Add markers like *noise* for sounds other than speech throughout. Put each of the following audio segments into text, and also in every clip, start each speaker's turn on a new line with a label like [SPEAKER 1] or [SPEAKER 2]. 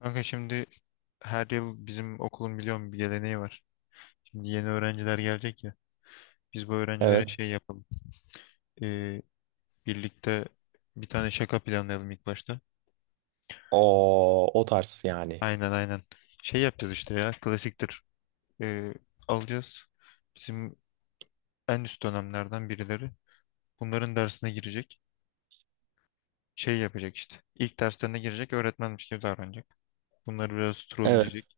[SPEAKER 1] Kanka şimdi her yıl bizim okulun biliyorum bir geleneği var. Şimdi yeni öğrenciler gelecek ya. Biz bu öğrencilere
[SPEAKER 2] Evet.
[SPEAKER 1] şey yapalım. Ee, Birlikte bir tane şaka planlayalım ilk başta.
[SPEAKER 2] O tarz yani.
[SPEAKER 1] Aynen aynen. Şey yapacağız işte ya klasiktir. Ee, Alacağız. Bizim en üst dönemlerden birileri. Bunların dersine girecek. Şey yapacak işte. İlk derslerine girecek öğretmenmiş gibi davranacak. Bunları biraz
[SPEAKER 2] Evet.
[SPEAKER 1] trolleyecek.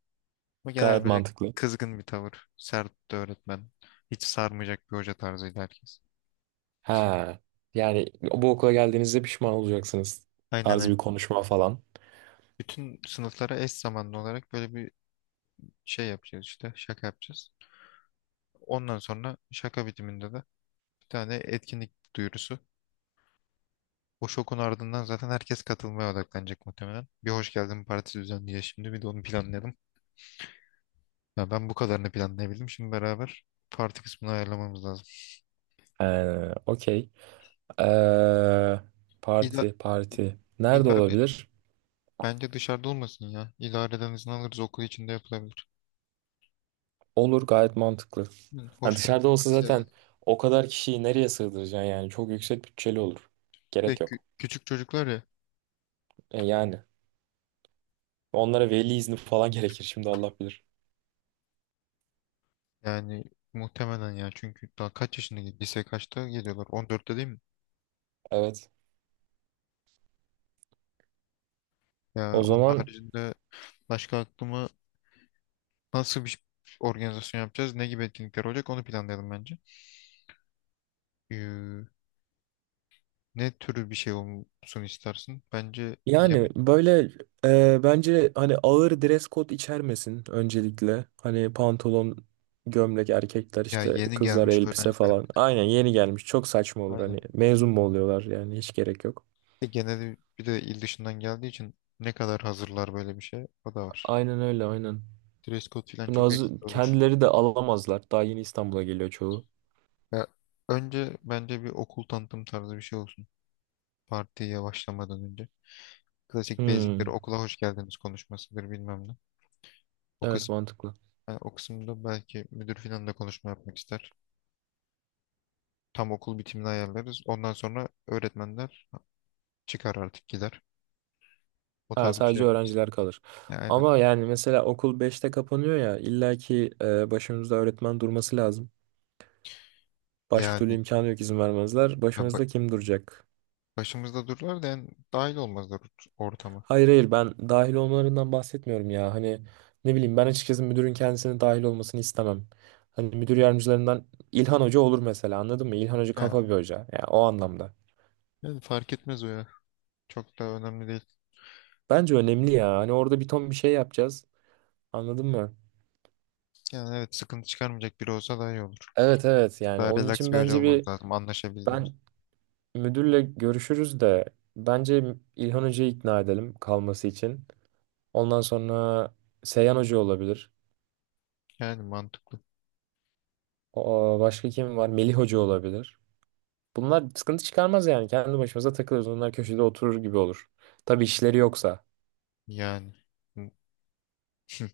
[SPEAKER 1] Ama genel
[SPEAKER 2] Gayet
[SPEAKER 1] böyle
[SPEAKER 2] mantıklı.
[SPEAKER 1] kızgın bir tavır. Sert de öğretmen. Hiç sarmayacak bir hoca tarzıydı herkes.
[SPEAKER 2] Ha. Yani bu okula geldiğinizde pişman olacaksınız.
[SPEAKER 1] Aynen aynen.
[SPEAKER 2] Tarzı bir konuşma falan.
[SPEAKER 1] Bütün sınıflara eş zamanlı olarak böyle bir şey yapacağız işte. Şaka yapacağız. Ondan sonra şaka bitiminde de bir tane etkinlik duyurusu. O şokun ardından zaten herkes katılmaya odaklanacak muhtemelen. Bir hoş geldin partisi düzenliyor şimdi. Bir de onu planlayalım. Ya ben bu kadarını planlayabildim. Şimdi beraber parti kısmını ayarlamamız lazım.
[SPEAKER 2] Okey. Ee,
[SPEAKER 1] İda
[SPEAKER 2] parti,
[SPEAKER 1] İ-
[SPEAKER 2] parti. Nerede
[SPEAKER 1] İdare,
[SPEAKER 2] olabilir?
[SPEAKER 1] bence dışarıda olmasın ya. İdareden izin alırız okul içinde yapılabilir.
[SPEAKER 2] Olur gayet mantıklı.
[SPEAKER 1] Hı,
[SPEAKER 2] Hani
[SPEAKER 1] hoş
[SPEAKER 2] dışarıda
[SPEAKER 1] geldin
[SPEAKER 2] olsa
[SPEAKER 1] partisi
[SPEAKER 2] zaten
[SPEAKER 1] yazarız.
[SPEAKER 2] o kadar kişiyi nereye sığdıracaksın yani çok yüksek bütçeli olur.
[SPEAKER 1] Ve
[SPEAKER 2] Gerek
[SPEAKER 1] kü-
[SPEAKER 2] yok.
[SPEAKER 1] küçük çocuklar ya.
[SPEAKER 2] E yani onlara veli izni falan *laughs* gerekir şimdi Allah bilir.
[SPEAKER 1] Yani muhtemelen ya çünkü daha kaç yaşında lise kaçta geliyorlar? 14'te değil mi?
[SPEAKER 2] Evet.
[SPEAKER 1] Ya
[SPEAKER 2] O
[SPEAKER 1] onun
[SPEAKER 2] zaman
[SPEAKER 1] haricinde başka aklıma nasıl bir organizasyon yapacağız? Ne gibi etkinlikler olacak? Onu planlayalım bence. Ee, Ne türü bir şey olsun istersin? Bence yeni,
[SPEAKER 2] yani böyle bence hani ağır dress code içermesin öncelikle. Hani pantolon, gömlek erkekler
[SPEAKER 1] ya
[SPEAKER 2] işte
[SPEAKER 1] yeni
[SPEAKER 2] kızlar
[SPEAKER 1] gelmiş
[SPEAKER 2] elbise
[SPEAKER 1] öğrenciler.
[SPEAKER 2] falan. Aynen yeni gelmiş çok saçma olur
[SPEAKER 1] Aynen.
[SPEAKER 2] hani mezun mu oluyorlar yani hiç gerek yok.
[SPEAKER 1] Genelde bir de il dışından geldiği için ne kadar hazırlar böyle bir şey? O da var.
[SPEAKER 2] Aynen öyle aynen.
[SPEAKER 1] Dress code falan
[SPEAKER 2] Şimdi
[SPEAKER 1] çok
[SPEAKER 2] az
[SPEAKER 1] eksik olur.
[SPEAKER 2] kendileri de alamazlar. Daha yeni İstanbul'a geliyor çoğu.
[SPEAKER 1] Ya önce bence bir okul tanıtım tarzı bir şey olsun. Partiye başlamadan önce. Klasik basicleri
[SPEAKER 2] Hmm,
[SPEAKER 1] okula hoş geldiniz konuşmasıdır bilmem ne. O
[SPEAKER 2] evet
[SPEAKER 1] kısım,
[SPEAKER 2] mantıklı.
[SPEAKER 1] o kısımda belki müdür filan da konuşma yapmak ister. Tam okul bitimini ayarlarız. Ondan sonra öğretmenler çıkar artık gider. O
[SPEAKER 2] Ha,
[SPEAKER 1] tarz bir şey
[SPEAKER 2] sadece
[SPEAKER 1] yaparız.
[SPEAKER 2] öğrenciler kalır.
[SPEAKER 1] Ya aynen.
[SPEAKER 2] Ama yani mesela okul beşte kapanıyor ya illaki başımızda öğretmen durması lazım. Başka türlü
[SPEAKER 1] Yani
[SPEAKER 2] imkanı yok izin vermezler.
[SPEAKER 1] ya ba-
[SPEAKER 2] Başımızda kim duracak?
[SPEAKER 1] başımızda dururlar da yani dahil olmazlar ortama.
[SPEAKER 2] Hayır hayır, ben dahil olmalarından bahsetmiyorum ya. Hani ne bileyim ben açıkçası müdürün kendisinin dahil olmasını istemem. Hani müdür yardımcılarından İlhan Hoca olur mesela, anladın mı? İlhan Hoca kafa
[SPEAKER 1] Ha,
[SPEAKER 2] bir hoca. Yani o anlamda.
[SPEAKER 1] yani fark etmez o ya. Çok da önemli değil.
[SPEAKER 2] Bence önemli ya. Hani orada bir ton bir şey yapacağız. Anladın mı?
[SPEAKER 1] Yani evet sıkıntı çıkarmayacak biri olsa daha iyi olur.
[SPEAKER 2] Evet evet, yani
[SPEAKER 1] Daha
[SPEAKER 2] onun
[SPEAKER 1] relax
[SPEAKER 2] için
[SPEAKER 1] bir hoca
[SPEAKER 2] bence
[SPEAKER 1] olmamız
[SPEAKER 2] bir
[SPEAKER 1] lazım anlaşabildiğimiz.
[SPEAKER 2] ben müdürle görüşürüz de bence İlhan Hoca'yı ikna edelim kalması için. Ondan sonra Seyhan Hoca olabilir.
[SPEAKER 1] Yani mantıklı.
[SPEAKER 2] O, başka kim var? Melih Hoca olabilir. Bunlar sıkıntı çıkarmaz yani. Kendi başımıza takılırız. Onlar köşede oturur gibi olur. Tabii işleri yoksa.
[SPEAKER 1] Yani.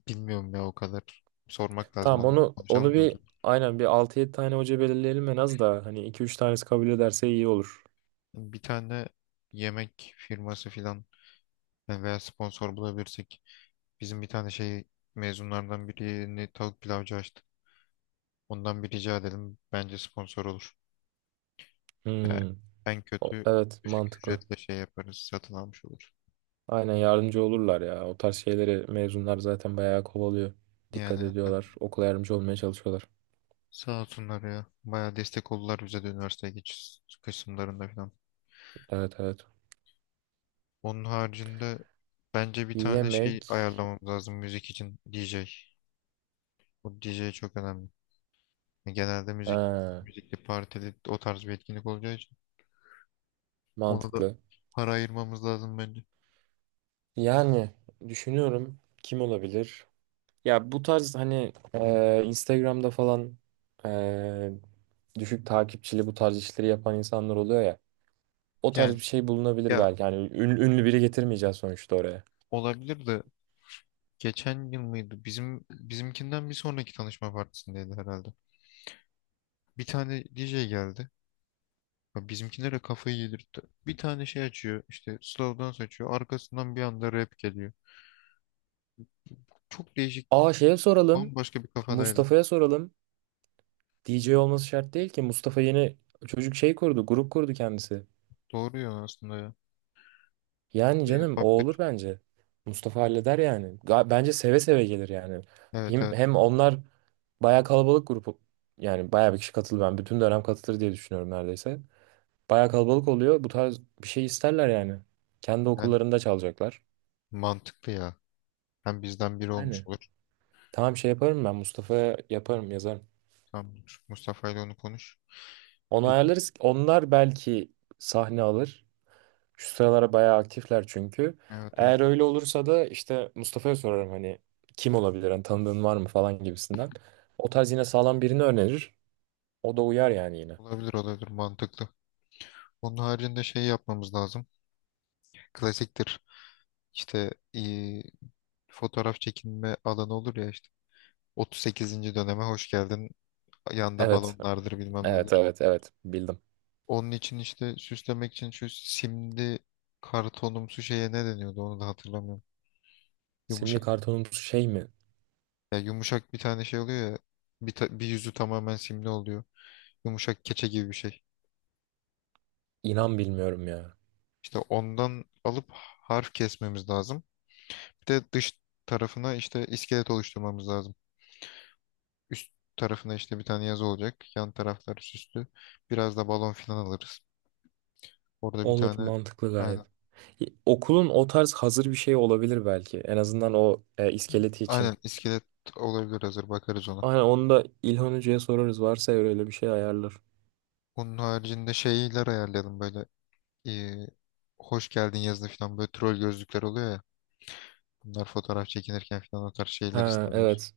[SPEAKER 1] Bilmiyorum ya o kadar. Sormak lazım
[SPEAKER 2] Tamam,
[SPEAKER 1] onları
[SPEAKER 2] onu
[SPEAKER 1] konuşalım da öyle.
[SPEAKER 2] bir aynen bir altı yedi tane hoca belirleyelim en az, da hani iki üç tanesi kabul ederse iyi olur.
[SPEAKER 1] Bir tane yemek firması filan yani veya sponsor bulabilirsek bizim bir tane şey mezunlardan birini tavuk pilavcı açtı. Ondan bir rica edelim. Bence sponsor olur.
[SPEAKER 2] Hmm.
[SPEAKER 1] En kötü
[SPEAKER 2] Evet,
[SPEAKER 1] düşük
[SPEAKER 2] mantıklı.
[SPEAKER 1] ücretle şey yaparız. Satın almış olur.
[SPEAKER 2] Aynen, yardımcı olurlar ya. O tarz şeyleri mezunlar zaten bayağı kovalıyor.
[SPEAKER 1] Yani
[SPEAKER 2] Dikkat
[SPEAKER 1] evet.
[SPEAKER 2] ediyorlar. Okula yardımcı olmaya çalışıyorlar.
[SPEAKER 1] Sağ olsunlar ya. Bayağı destek oldular bize de üniversiteye geçiş kısımlarında falan.
[SPEAKER 2] Evet evet.
[SPEAKER 1] Onun haricinde bence bir tane şey
[SPEAKER 2] Yemek.
[SPEAKER 1] ayarlamamız lazım müzik için DJ. Bu DJ çok önemli. Genelde müzik,
[SPEAKER 2] Ha,
[SPEAKER 1] müzikli partili o tarz bir etkinlik olacağı için ona da
[SPEAKER 2] mantıklı.
[SPEAKER 1] para ayırmamız lazım bence.
[SPEAKER 2] Yani düşünüyorum, kim olabilir? Ya bu tarz hani Instagram'da falan e, düşük takipçili bu tarz işleri yapan insanlar oluyor ya. O tarz
[SPEAKER 1] Yani
[SPEAKER 2] bir şey bulunabilir
[SPEAKER 1] ya
[SPEAKER 2] belki. Yani ünlü biri getirmeyeceğiz sonuçta oraya.
[SPEAKER 1] olabilir de geçen yıl mıydı? Bizim bizimkinden bir sonraki tanışma partisindeydi herhalde. Bir tane DJ geldi. Ya bizimkilere kafayı yedirtti. Bir tane şey açıyor, işte slow dance açıyor. Arkasından bir anda rap geliyor. Çok değişik,
[SPEAKER 2] Aa, şeye soralım.
[SPEAKER 1] bambaşka bir kafadaydı.
[SPEAKER 2] Mustafa'ya soralım. DJ olması şart değil ki. Mustafa yeni çocuk şey kurdu, grup kurdu kendisi.
[SPEAKER 1] Doğru ya aslında ya.
[SPEAKER 2] Yani
[SPEAKER 1] Bu da
[SPEAKER 2] canım o olur
[SPEAKER 1] yapabilir.
[SPEAKER 2] bence. Mustafa halleder yani. Bence seve seve gelir yani.
[SPEAKER 1] Evet
[SPEAKER 2] Hem,
[SPEAKER 1] evet.
[SPEAKER 2] hem onlar bayağı kalabalık grup. Yani bayağı bir kişi katılır. Ben bütün dönem katılır diye düşünüyorum neredeyse. Bayağı kalabalık oluyor. Bu tarz bir şey isterler yani. Kendi
[SPEAKER 1] Yani
[SPEAKER 2] okullarında çalacaklar.
[SPEAKER 1] mantıklı ya. Hem bizden biri olmuş
[SPEAKER 2] Yani
[SPEAKER 1] olur.
[SPEAKER 2] tamam, şey yaparım, ben Mustafa'ya yaparım, yazarım.
[SPEAKER 1] Tamam. Mustafa ile onu konuş.
[SPEAKER 2] Onu
[SPEAKER 1] Bir de,
[SPEAKER 2] ayarlarız. Onlar belki sahne alır. Şu sıralar bayağı aktifler çünkü.
[SPEAKER 1] evet evet.
[SPEAKER 2] Eğer öyle olursa da işte Mustafa'ya sorarım hani kim olabilir, hani tanıdığın var mı falan gibisinden. O tarz yine sağlam birini önerir. O da uyar yani yine.
[SPEAKER 1] Olabilir olabilir mantıklı. Onun haricinde şey yapmamız lazım. Klasiktir. İşte e, fotoğraf çekinme alanı olur ya işte. 38. döneme hoş geldin. Yanda
[SPEAKER 2] Evet,
[SPEAKER 1] balonlardır bilmem
[SPEAKER 2] evet,
[SPEAKER 1] nedir.
[SPEAKER 2] evet, evet, bildim.
[SPEAKER 1] Onun için işte süslemek için şu simli kartonumsu şeye ne deniyordu onu da hatırlamıyorum.
[SPEAKER 2] Simli
[SPEAKER 1] Yumuşak.
[SPEAKER 2] kartonumuz şey mi?
[SPEAKER 1] Ya yumuşak bir tane şey oluyor ya. Bir yüzü tamamen simli oluyor. Yumuşak keçe gibi bir şey.
[SPEAKER 2] İnan bilmiyorum ya.
[SPEAKER 1] İşte ondan alıp harf kesmemiz lazım. Bir de dış tarafına işte iskelet oluşturmamız lazım. Üst tarafına işte bir tane yazı olacak. Yan taraflar süslü. Biraz da balon filan alırız. Orada bir
[SPEAKER 2] Olur,
[SPEAKER 1] tane
[SPEAKER 2] mantıklı gayet.
[SPEAKER 1] aynen,
[SPEAKER 2] Okulun o tarz hazır bir şey olabilir belki. En azından o iskeleti
[SPEAKER 1] aynen
[SPEAKER 2] için.
[SPEAKER 1] iskelet olabilir hazır bakarız ona.
[SPEAKER 2] Aynen, onu da İlhan Hoca'ya sorarız. Varsa eğer öyle bir şey ayarlar.
[SPEAKER 1] Onun haricinde şeyler ayarlayalım böyle eee, hoş geldin yazılı falan böyle troll gözlükler oluyor ya. Bunlar fotoğraf çekinirken falan o tarz şeyler
[SPEAKER 2] Ha
[SPEAKER 1] isterler.
[SPEAKER 2] evet.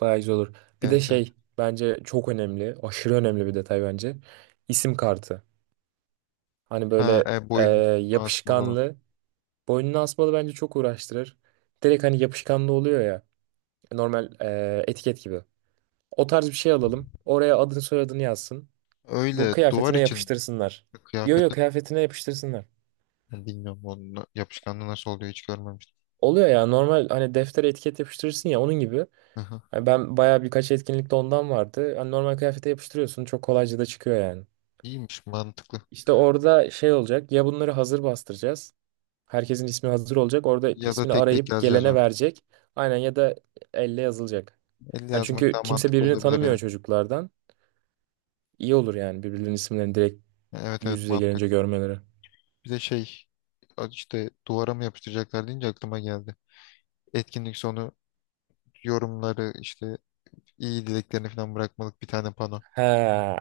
[SPEAKER 2] Bayağı güzel olur. Bir de
[SPEAKER 1] Evet evet.
[SPEAKER 2] şey bence çok önemli. Aşırı önemli bir detay bence. İsim kartı. Hani
[SPEAKER 1] Ha,
[SPEAKER 2] böyle e,
[SPEAKER 1] boyun asmalı olan.
[SPEAKER 2] yapışkanlı. Boynuna asmalı bence çok uğraştırır. Direkt hani yapışkanlı oluyor ya. Normal etiket gibi. O tarz bir şey alalım. Oraya adını soyadını yazsın. Bu
[SPEAKER 1] Öyle duvar
[SPEAKER 2] kıyafetine
[SPEAKER 1] için
[SPEAKER 2] yapıştırsınlar. Yo yo,
[SPEAKER 1] kıyafetin.
[SPEAKER 2] kıyafetine yapıştırsınlar.
[SPEAKER 1] Yani bilmiyorum onun yapışkanlığı nasıl oluyor hiç görmemiştim.
[SPEAKER 2] Oluyor ya, normal hani deftere etiket yapıştırırsın ya, onun gibi.
[SPEAKER 1] Aha,
[SPEAKER 2] Hani ben bayağı birkaç etkinlikte ondan vardı. Hani normal kıyafete yapıştırıyorsun, çok kolayca da çıkıyor yani.
[SPEAKER 1] iyiymiş mantıklı.
[SPEAKER 2] İşte orada şey olacak ya, bunları hazır bastıracağız. Herkesin ismi hazır olacak. Orada
[SPEAKER 1] Ya da
[SPEAKER 2] ismini
[SPEAKER 1] tek tek
[SPEAKER 2] arayıp
[SPEAKER 1] yazacağız
[SPEAKER 2] gelene
[SPEAKER 1] orada.
[SPEAKER 2] verecek. Aynen, ya da elle yazılacak.
[SPEAKER 1] Elle
[SPEAKER 2] Hani
[SPEAKER 1] yazmak daha
[SPEAKER 2] çünkü kimse
[SPEAKER 1] mantıklı
[SPEAKER 2] birbirini
[SPEAKER 1] olabilir
[SPEAKER 2] tanımıyor
[SPEAKER 1] ya.
[SPEAKER 2] çocuklardan. İyi olur yani birbirlerinin isimlerini direkt
[SPEAKER 1] Evet evet
[SPEAKER 2] yüz yüze gelince
[SPEAKER 1] mantıklı.
[SPEAKER 2] görmeleri.
[SPEAKER 1] Bir de şey işte duvara mı yapıştıracaklar deyince aklıma geldi. Etkinlik sonu yorumları işte iyi dileklerini falan bırakmalık bir tane pano.
[SPEAKER 2] He,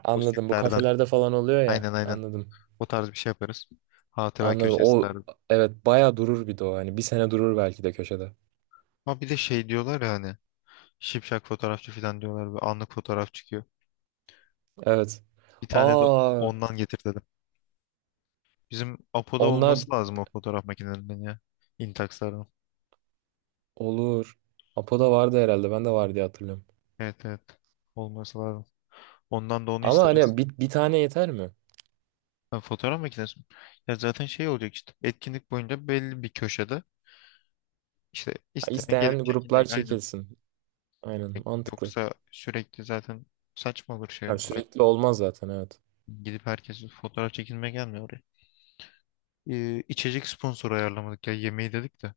[SPEAKER 2] anladım. Bu
[SPEAKER 1] Postitlerden.
[SPEAKER 2] kafelerde falan oluyor ya.
[SPEAKER 1] Aynen aynen.
[SPEAKER 2] Anladım.
[SPEAKER 1] O tarz bir şey yaparız. Hatıra
[SPEAKER 2] Anladım.
[SPEAKER 1] köşesi
[SPEAKER 2] O,
[SPEAKER 1] tarzı.
[SPEAKER 2] evet, bayağı durur bir de o. Hani bir sene durur belki de köşede.
[SPEAKER 1] Ama bir de şey diyorlar ya hani şipşak fotoğrafçı falan diyorlar ve anlık fotoğraf çıkıyor.
[SPEAKER 2] Evet.
[SPEAKER 1] Bir tane de
[SPEAKER 2] Aa,
[SPEAKER 1] ondan getir dedim. Bizim Apo'da
[SPEAKER 2] onlar
[SPEAKER 1] olması lazım o fotoğraf makinelerinden ya. Intax'ların.
[SPEAKER 2] olur. Apo'da vardı herhalde. Ben de var diye hatırlıyorum.
[SPEAKER 1] Evet evet. Olması lazım. Ondan da onu
[SPEAKER 2] Ama
[SPEAKER 1] isteriz.
[SPEAKER 2] hani bir tane yeter mi?
[SPEAKER 1] Ha, fotoğraf makinesi mi? Ya zaten şey olacak işte. Etkinlik boyunca belli bir köşede işte
[SPEAKER 2] Ha,
[SPEAKER 1] isteyen
[SPEAKER 2] isteyen
[SPEAKER 1] gelip
[SPEAKER 2] gruplar
[SPEAKER 1] çekinecek. Aynen.
[SPEAKER 2] çekilsin. Aynen, mantıklı.
[SPEAKER 1] Yoksa sürekli zaten saçma olur şey.
[SPEAKER 2] Ya
[SPEAKER 1] Ay,
[SPEAKER 2] sürekli olmaz zaten, evet.
[SPEAKER 1] gidip herkes fotoğraf çekinmeye gelmiyor oraya. İçecek sponsoru ayarlamadık ya. Yemeği dedik de.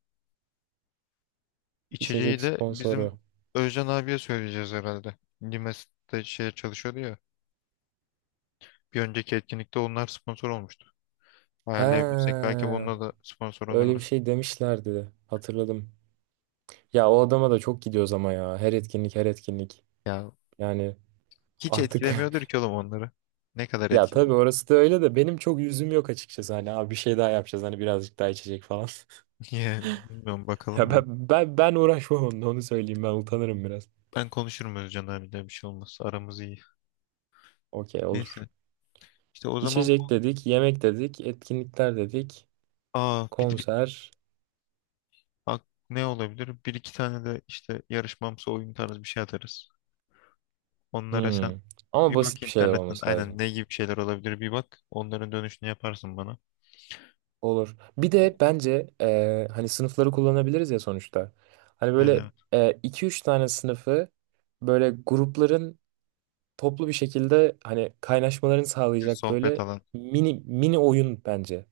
[SPEAKER 1] İçeceği
[SPEAKER 2] İçecek
[SPEAKER 1] de bizim
[SPEAKER 2] sponsoru.
[SPEAKER 1] Özcan abiye söyleyeceğiz herhalde. Limes'te şeye çalışıyordu ya. Bir önceki etkinlikte onlar sponsor olmuştu.
[SPEAKER 2] Ha,
[SPEAKER 1] Ayarlayabilirsek belki bununla da sponsor
[SPEAKER 2] öyle bir
[SPEAKER 1] olurlar.
[SPEAKER 2] şey demişlerdi. Hatırladım. Ya o adama da çok gidiyoruz ama ya. Her etkinlik her etkinlik.
[SPEAKER 1] Ya
[SPEAKER 2] Yani
[SPEAKER 1] hiç
[SPEAKER 2] artık *laughs*
[SPEAKER 1] etkilemiyordur ki oğlum onları. Ne kadar
[SPEAKER 2] ya
[SPEAKER 1] etkiliyor?
[SPEAKER 2] tabii orası da öyle de benim çok yüzüm yok açıkçası. Hani abi bir şey daha yapacağız hani birazcık daha içecek falan. *laughs*
[SPEAKER 1] *laughs* Yani bilmiyorum bakalım
[SPEAKER 2] Ya
[SPEAKER 1] ya.
[SPEAKER 2] ben uğraşmam onunla, onu söyleyeyim, ben utanırım biraz.
[SPEAKER 1] Ben konuşurum Özcan abiyle bir şey olmaz. Aramız iyi.
[SPEAKER 2] Okey, olur.
[SPEAKER 1] Neyse. İşte o zaman bu
[SPEAKER 2] İçecek dedik, yemek dedik, etkinlikler dedik,
[SPEAKER 1] aa bir de-
[SPEAKER 2] konser.
[SPEAKER 1] ak- ne olabilir? Bir iki tane de işte yarışmamsı oyun tarzı bir şey atarız. Onlara
[SPEAKER 2] Hmm.
[SPEAKER 1] sen
[SPEAKER 2] Ama
[SPEAKER 1] bir bak
[SPEAKER 2] basit bir şeyler
[SPEAKER 1] internetten
[SPEAKER 2] olması
[SPEAKER 1] aynen
[SPEAKER 2] lazım.
[SPEAKER 1] ne gibi şeyler olabilir bir bak. Onların dönüşünü yaparsın bana.
[SPEAKER 2] Olur. Bir de bence hani sınıfları kullanabiliriz ya sonuçta. Hani böyle
[SPEAKER 1] Yani
[SPEAKER 2] iki üç tane sınıfı böyle grupların toplu bir şekilde hani kaynaşmalarını
[SPEAKER 1] bir
[SPEAKER 2] sağlayacak
[SPEAKER 1] sohbet
[SPEAKER 2] böyle
[SPEAKER 1] alanı.
[SPEAKER 2] mini oyun bence.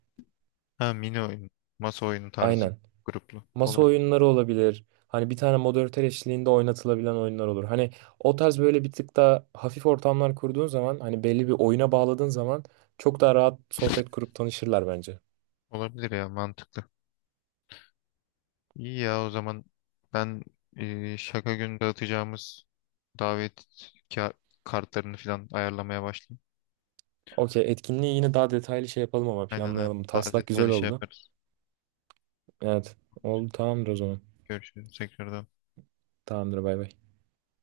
[SPEAKER 1] Ha mini oyun. Masa oyunu tarzı
[SPEAKER 2] Aynen.
[SPEAKER 1] gruplu.
[SPEAKER 2] Masa
[SPEAKER 1] Olabilir.
[SPEAKER 2] oyunları olabilir. Hani bir tane moderatör eşliğinde oynatılabilen oyunlar olur. Hani o tarz böyle bir tık daha hafif ortamlar kurduğun zaman hani belli bir oyuna bağladığın zaman çok daha rahat sohbet kurup tanışırlar bence.
[SPEAKER 1] Olabilir ya mantıklı. İyi ya o zaman ben şaka günü dağıtacağımız davet ka- kartlarını falan ayarlamaya başlayayım.
[SPEAKER 2] Okey, etkinliği yine daha detaylı şey yapalım ama,
[SPEAKER 1] Aynen öyle.
[SPEAKER 2] planlayalım.
[SPEAKER 1] Daha
[SPEAKER 2] Taslak güzel
[SPEAKER 1] detaylı şey
[SPEAKER 2] oldu.
[SPEAKER 1] yaparız.
[SPEAKER 2] Evet. Oldu, tamamdır o zaman.
[SPEAKER 1] Görüşürüz tekrardan.
[SPEAKER 2] Tamamdır, bay bay.